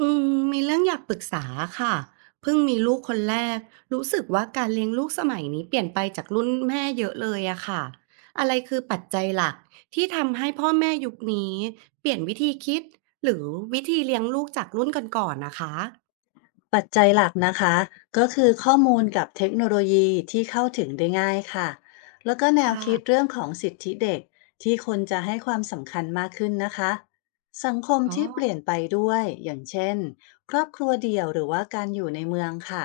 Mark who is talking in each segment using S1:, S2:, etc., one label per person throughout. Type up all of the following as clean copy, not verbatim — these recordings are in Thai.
S1: อืมมีเรื่องอยากปรึกษาค่ะเพิ่งมีลูกคนแรกรู้สึกว่าการเลี้ยงลูกสมัยนี้เปลี่ยนไปจากรุ่นแม่เยอะเลยอะค่ะอะไรคือปัจจัยหลักที่ทำให้พ่อแม่ยุคนี้เปลี่ยนวิธีคิดหรือวิธีเลี้ยงลูกจากรุ่นก่อนๆนะคะ
S2: ปัจจัยหลักนะคะก็คือข้อมูลกับเทคโนโลยีที่เข้าถึงได้ง่ายค่ะแล้วก็
S1: ค
S2: แนวคิดเรื่
S1: ่ะ
S2: องของสิทธิเด็กที่คนจะให้ความสำคัญมากขึ้นนะคะสังคม
S1: อ๋อ
S2: ที่เปลี่ยนไปด้วยอย่างเช่นครอบครัวเดี่ยวหรือว่าการอยู่ในเมืองค่ะ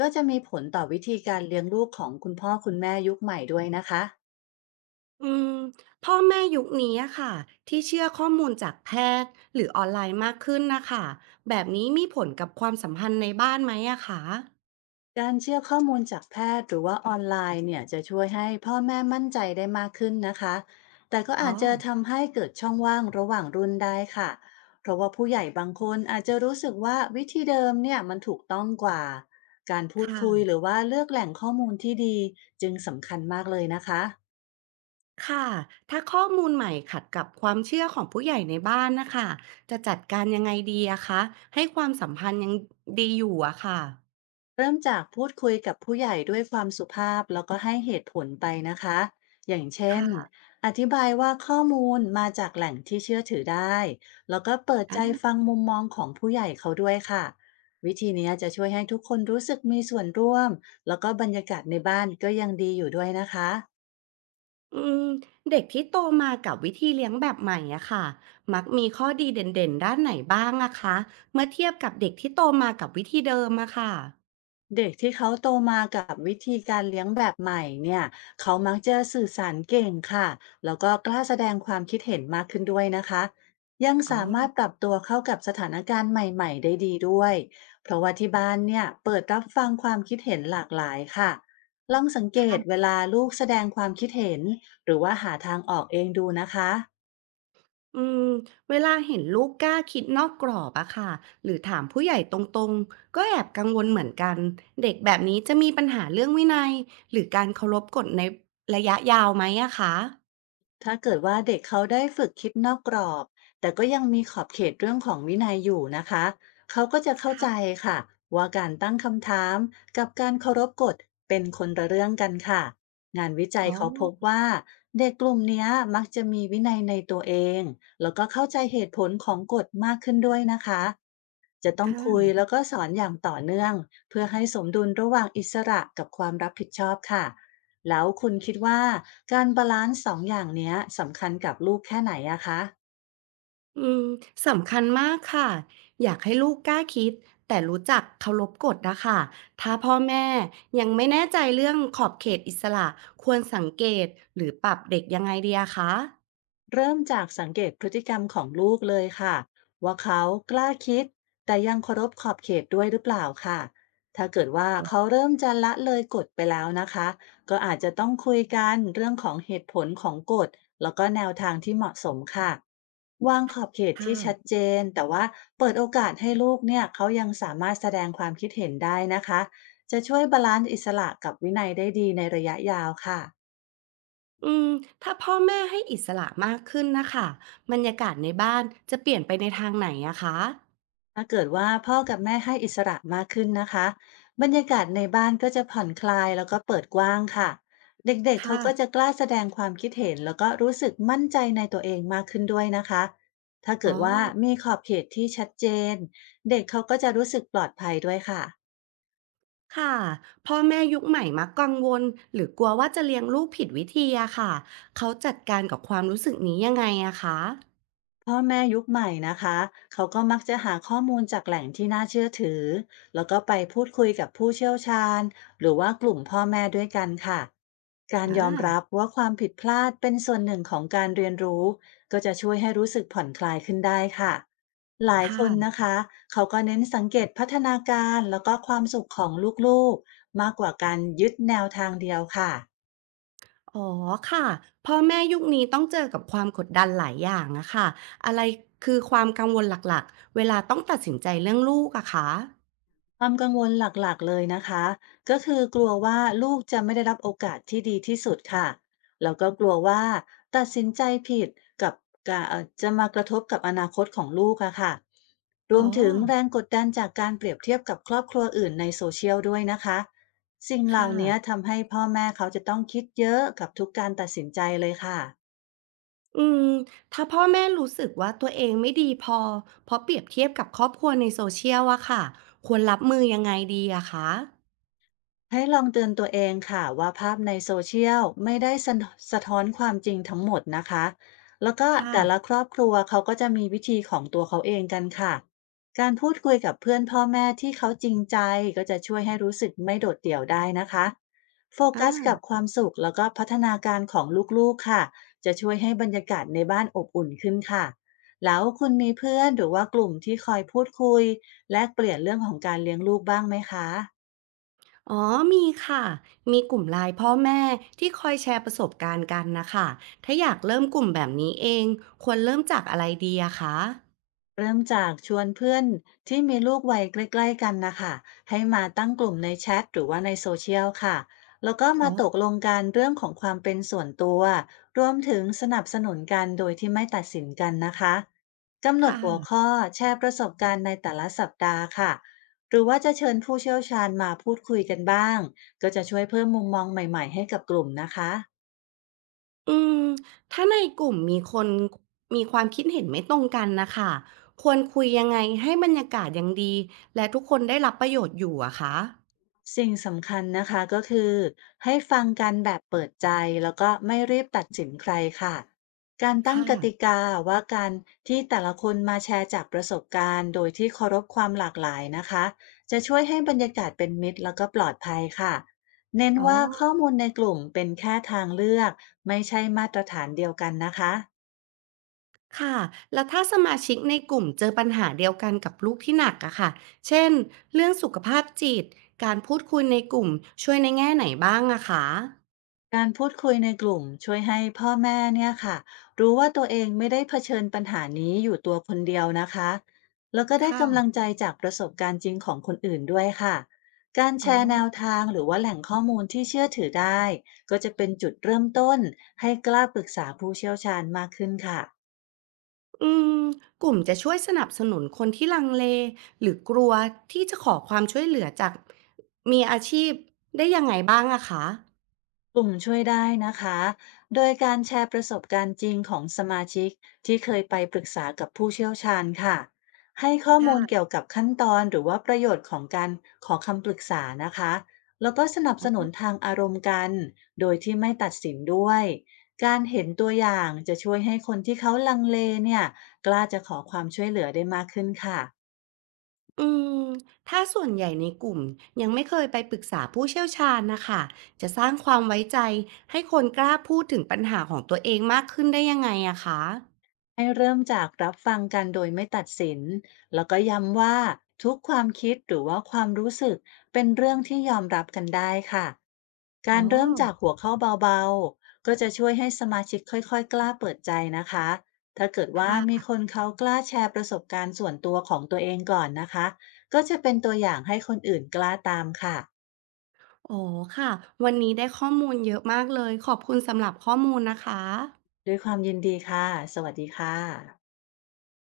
S2: ก็จะมีผลต่อวิธีการเลี้ยงลูกของคุณพ่อคุณแม่ยุคใหม่ด้วยนะคะ
S1: อืมพ่อแม่ยุคนี้อะค่ะที่เชื่อข้อมูลจากแพทย์หรือออนไลน์มากขึ้นนะคะแบบนี้มีผลกับความสัมพันธ์ในบ้านไหมอะคะ
S2: การเชื่อข้อมูลจากแพทย์หรือว่าออนไลน์เนี่ยจะช่วยให้พ่อแม่มั่นใจได้มากขึ้นนะคะแต่ก็
S1: อ๋อ
S2: อาจจะทำให้เกิดช่องว่างระหว่างรุ่นได้ค่ะเพราะว่าผู้ใหญ่บางคนอาจจะรู้สึกว่าวิธีเดิมเนี่ยมันถูกต้องกว่าการพู
S1: ค
S2: ดคุยห
S1: ่ะ
S2: รือว่าเลือกแหล่งข้อมูลที่ดีจึงสำคัญมากเลยนะคะ
S1: ค่ะถ้าข้อมูลใหม่ขัดกับความเชื่อของผู้ใหญ่ในบ้านนะคะจะจัดการยังไงดีอะคะให้ความสัมพันธ์ยังดีอยู่อะค่ะ
S2: เริ่มจากพูดคุยกับผู้ใหญ่ด้วยความสุภาพแล้วก็ให้เหตุผลไปนะคะอย่างเช่น
S1: ค่ะ
S2: อธิบายว่าข้อมูลมาจากแหล่งที่เชื่อถือได้แล้วก็เปิดใจ
S1: อ่ะ
S2: ฟังมุมมองของผู้ใหญ่เขาด้วยค่ะวิธีนี้จะช่วยให้ทุกคนรู้สึกมีส่วนร่วมแล้วก็บรรยากาศในบ้านก็ยังดีอยู่ด้วยนะคะ
S1: อืมเด็กที่โตมากับวิธีเลี้ยงแบบใหม่อะค่ะมักมีข้อดีเด่นๆด้านไหนบ้างอะคะเมื่อเทียบกับเด็กที่โตมากับวิธีเดิมอะค่ะ
S2: เด็กที่เขาโตมากับวิธีการเลี้ยงแบบใหม่เนี่ย เขามักจะสื่อสารเก่งค่ะแล้วก็กล้าแสดงความคิดเห็นมากขึ้นด้วยนะคะ ยัง
S1: อ๋อ
S2: สามารถปรับตัวเข้ากับสถานการณ์ใหม่ๆได้ดีด้วย เพราะว่าที่บ้านเนี่ยเปิดรับฟังความคิดเห็นหลากหลายค่ะลองสังเกตเวลาลูกแสดงความคิดเห็นหรือว่าหาทางออกเองดูนะคะ
S1: อืมเวลาเห็นลูกกล้าคิดนอกกรอบอะค่ะหรือถามผู้ใหญ่ตรงๆก็แอบกังวลเหมือนกันเด็กแบบนี้จะมีปัญหาเรื่องวินัยหรือการเคารพกฎในระยะยาวไหมอะคะ
S2: ถ้าเกิดว่าเด็กเขาได้ฝึกคิดนอกกรอบแต่ก็ยังมีขอบเขตเรื่องของวินัยอยู่นะคะเขาก็จะเข้าใจ
S1: ค่ะ
S2: ค่ะว่าการตั้งคำถามกับการเคารพกฎเป็นคนละเรื่องกันค่ะงานวิจั
S1: อ๋
S2: ย
S1: อ
S2: เขาพบว่าเด็กกลุ่มเนี้ยมักจะมีวินัยในตัวเองแล้วก็เข้าใจเหตุผลของกฎมากขึ้นด้วยนะคะ จะต้องคุย
S1: ค่ะ
S2: แล้วก็สอนอย่างต่อเนื่องเพื่อให้สมดุลระหว่างอิสระกับความรับผิดชอบค่ะแล้วคุณคิดว่าการบาลานซ์สองอย่างเนี้ยสำคัญกับลูกแค่ไหนอะคะ
S1: อืมสำคัญมากค่ะอยากให้ลูกกล้าคิดแต่รู้จักเคารพกฎนะคะถ้าพ่อแม่ยังไม่แน่ใจเรื่องขอบเขตอิสระควรสังเกตหรือปรับเด็กยังไงดีอะคะ
S2: เริ่มจากสังเกตพฤติกรรมของลูกเลยค่ะว่าเขากล้าคิดแต่ยังเคารพขอบเขตด้วยหรือเปล่าค่ะถ้าเกิดว่า
S1: อ๋
S2: เขา
S1: อ
S2: เริ่มจะละเลยกฎไปแล้วนะคะก็อาจจะต้องคุยกันเรื่องของเหตุผลของกฎแล้วก็แนวทางที่เหมาะสมค่ะวางขอบเขต
S1: ค่ะ
S2: ที่ชัดเจนแต่ว่าเปิดโอกาสให้ลูกเนี่ยเขายังสามารถแสดงความคิดเห็นได้นะคะจะช่วยบาลานซ์อิสระกับวินัยได้ดีในระยะยาวค่ะ
S1: อืมถ้าพ่อแม่ให้อิสระมากขึ้นนะค่ะบรรยากาศในบ้านจะเปลี่ยนไปในทางไหนอะคะ
S2: ถ้าเกิดว่าพ่อกับแม่ให้อิสระมากขึ้นนะคะบรรยากาศในบ้านก็จะผ่อนคลายแล้วก็เปิดกว้างค่ะเด็กๆเขา
S1: ค่ะ
S2: ก็จะกล้าแสดงความคิดเห็นแล้วก็รู้สึกมั่นใจในตัวเองมากขึ้นด้วยนะคะถ้า
S1: อ๋
S2: เกิ
S1: อ
S2: ดว่ามีขอบเขตที่ชัดเจนเด็กเขาก็จะรู้สึกปลอดภัยด้วยค่ะ
S1: ค่ะพ่อแม่ยุคใหม่มักกังวลหรือกลัวว่าจะเลี้ยงลูกผิดวิธีอะค่ะเขาจัดการกับความรู้สึกนี้ยังไงอะคะ
S2: พ่อแม่ยุคใหม่นะคะเขาก็มักจะหาข้อมูลจากแหล่งที่น่าเชื่อถือแล้วก็ไปพูดคุยกับผู้เชี่ยวชาญหรือว่ากลุ่มพ่อแม่ด้วยกันค่ะการยอม
S1: อา
S2: รับว่าความผิดพลาดเป็นส่วนหนึ่งของการเรียนรู้ก็จะช่วยให้รู้สึกผ่อนคลายขึ้นได้ค่ะหลา
S1: ค
S2: ยคนนะ
S1: ่ะ
S2: คะเขาก็เน้นสังเกตพัฒนาการแล้วก็ความสุขของลูกๆมากกว่าการยึดแนวทางเดียวค่ะ
S1: อ๋อค่ะพ่อแม่ยุคนี้ต้องเจอกับความกดดันหลายอย่างอะค่ะอะไรคือความกังวลหลักๆเวลาต้องตัดสินใจเรื่องลูกอะคะ
S2: ความกังวลหลักๆเลยนะคะก็คือกลัวว่าลูกจะไม่ได้รับโอกาสที่ดีที่สุดค่ะแล้วก็กลัวว่าตัดสินใจผิดกับกะเอ่อจะมากระทบกับอนาคตของลูกอะค่ะร
S1: อ๋อ
S2: วมถึงแรงกดดันจากการเปรียบเทียบกับครอบครัวอื่นในโซ o ช i ยลด้วยนะคะสิ่งเห
S1: ค่ะ
S2: ล่านี้ทำให้พ่อแม่เขาจะต้องคิดเยอะกับทุกการตัดสินใจเลยค่ะ
S1: อืมถ้าพ่อแม่รู้สึกว่าตัวเองไม่ดีพอเพราะเปรียบเทียบกับครอบครัวในโซเชียลอะค่ะควรรับมือยังไงดีอะคะ
S2: ให้ลองเตือนตัวเองค่ะว่าภาพในโซเชียลไม่ได้สะท้อนความจริงทั้งหมดนะคะแล้วก็
S1: ค
S2: แต่ละ
S1: ่ะ
S2: ครอบครัวเขาก็จะมีวิธีของตัวเขาเองกันค่ะการพูดคุยกับเพื่อนพ่อแม่ที่เขาจริงใจก็จะช่วยให้รู้สึกไม่โดดเดี่ยวได้นะคะโฟกัสกั
S1: อา
S2: บความสุขแล้วก็พัฒนาการของลูกๆค่ะจะช่วยให้บรรยากาศในบ้านอบอุ่นขึ้นค่ะแล้วคุณมีเพื่อนหรือว่ากลุ่มที่คอยพูดคุยแลกเปลี่ยนเรื่องของการเลี้ยงลูกบ้างไหมคะ
S1: อ๋อมีค่ะมีกลุ่มไลน์พ่อแม่ที่คอยแชร์ประสบการณ์กันนะคะถ้าอยากเริ่มกลุ่มแบบนี้เองควรเริ่มจากอะไรดีอะคะ
S2: เริ่มจากชวนเพื่อนที่มีลูกวัยใกล้ๆกันนะคะให้มาตั้งกลุ่มในแชทหรือว่าในโซเชียลค่ะแล้วก็
S1: อ๋
S2: มาตก
S1: อ
S2: ลงกันเรื่องของความเป็นส่วนตัวรวมถึงสนับสนุนกันโดยที่ไม่ตัดสินกันนะคะกำห
S1: ค
S2: นดหัว
S1: ่ะ
S2: ข้อแชร์ประสบการณ์ในแต่ละสัปดาห์ค่ะหรือว่าจะเชิญผู้เชี่ยวชาญมาพูดคุยกันบ้างก็จะช่วยเพิ่มมุมมองใหม่ๆให้กับกลุ่มนะคะ
S1: อืมถ้าในกลุ่มมีคนมีความคิดเห็นไม่ตรงกันนะคะควรคุยยังไงให้บรรยากาศยังดีและทุกคนได้รับประโยชน์อยู่อะคะ
S2: สิ่งสำคัญนะคะก็คือให้ฟังกันแบบเปิดใจแล้วก็ไม่รีบตัดสินใครค่ะการตั้ง
S1: ค่ะ
S2: กติกาว่าการที่แต่ละคนมาแชร์จากประสบการณ์โดยที่เคารพความหลากหลายนะคะจะช่วยให้บรรยากาศเป็นมิตรแล้วก็ปลอดภัยค่ะเน้น
S1: อ๋อ
S2: ว่าข้อมูลในกลุ่มเป็นแค่ทางเลือกไม่ใช่มาตรฐานเดียวกันนะคะ
S1: ค่ะ แล้วถ้าสมาชิกในกลุ่มเจอปัญหาเดียวกันกับลูกที่หนักอะค่ะเช่นเรื่องสุขภาพจิตการพูดคุยในกลุ่มช่วยในแง่ไหนบ้างอะคะ
S2: การพูดคุยในกลุ่มช่วยให้พ่อแม่เนี่ยค่ะรู้ว่าตัวเองไม่ได้เผชิญปัญหานี้อยู่ตัวคนเดียวนะคะแล้วก็ได้
S1: ค่ะ
S2: กำลังใจจากประสบการณ์จริงของคนอื่นด้วยค่ะการ
S1: อ๋
S2: แชร์แน
S1: อ
S2: วทางหรือว่าแหล่งข้อมูลที่เชื่อถือได้ก็จะเป็นจุดเริ่มต้นให้กล้าปรึกษาผู้เชี่ยวชาญมากขึ้นค่ะ
S1: อืมกลุ่มจะช่วยสนับสนุนคนที่ลังเลหรือกลัวที่จะขอความช่วยเหลือจากมีอาชีพได้ยังไงบ้างอะคะ
S2: กลุ่มช่วยได้นะคะโดยการแชร์ประสบการณ์จริงของสมาชิกที่เคยไปปรึกษากับผู้เชี่ยวชาญค่ะให้ข้อมูลเกี่ย
S1: ค่
S2: วกับขั้นตอนหรือว่าประโยชน์ของการขอคำปรึกษานะคะแล้วก็สนับส
S1: ะ
S2: นุนทางอารมณ์กันโดยที่ไม่ตัดสินด้วยการเห็นตัวอย่างจะช่วยให้คนที่เขาลังเลเนี่ยกล้าจะขอความช่วยเหลือได้มากขึ้นค่ะ
S1: อืมถ้าส่วนใหญ่ในกลุ่มยังไม่เคยไปปรึกษาผู้เชี่ยวชาญนะคะจะสร้างความไว้ใจให้คนกล้าพูดถึงปัญหาของตัวเองมากขึ้นได้ยังไงอะคะ
S2: ให้เริ่มจากรับฟังกันโดยไม่ตัดสิน แล้วก็ย้ำว่าทุกความคิดหรือว่าความรู้สึกเป็นเรื่องที่ยอมรับกันได้ค่ะ
S1: อ๋อ
S2: การเริ่มจากหัวข้อเบาๆก็จะช่วยให้สมาชิกค่อยๆกล้าเปิดใจนะคะถ้าเกิดว่า
S1: ค่
S2: มี
S1: ะ
S2: คนเขากล้าแชร์ประสบการณ์ส่วนตัวของตัวเองก่อนนะคะก็จะเป็นตัวอย่างให้คนอื่นกล้าตามค่ะ
S1: อ๋อค่ะวันนี้ได้ข้อมูลเยอะมากเลยขอบคุณสำหรับข้อมูลนะคะ
S2: ด้วยความยินดีค่ะสวัสดีค่ะ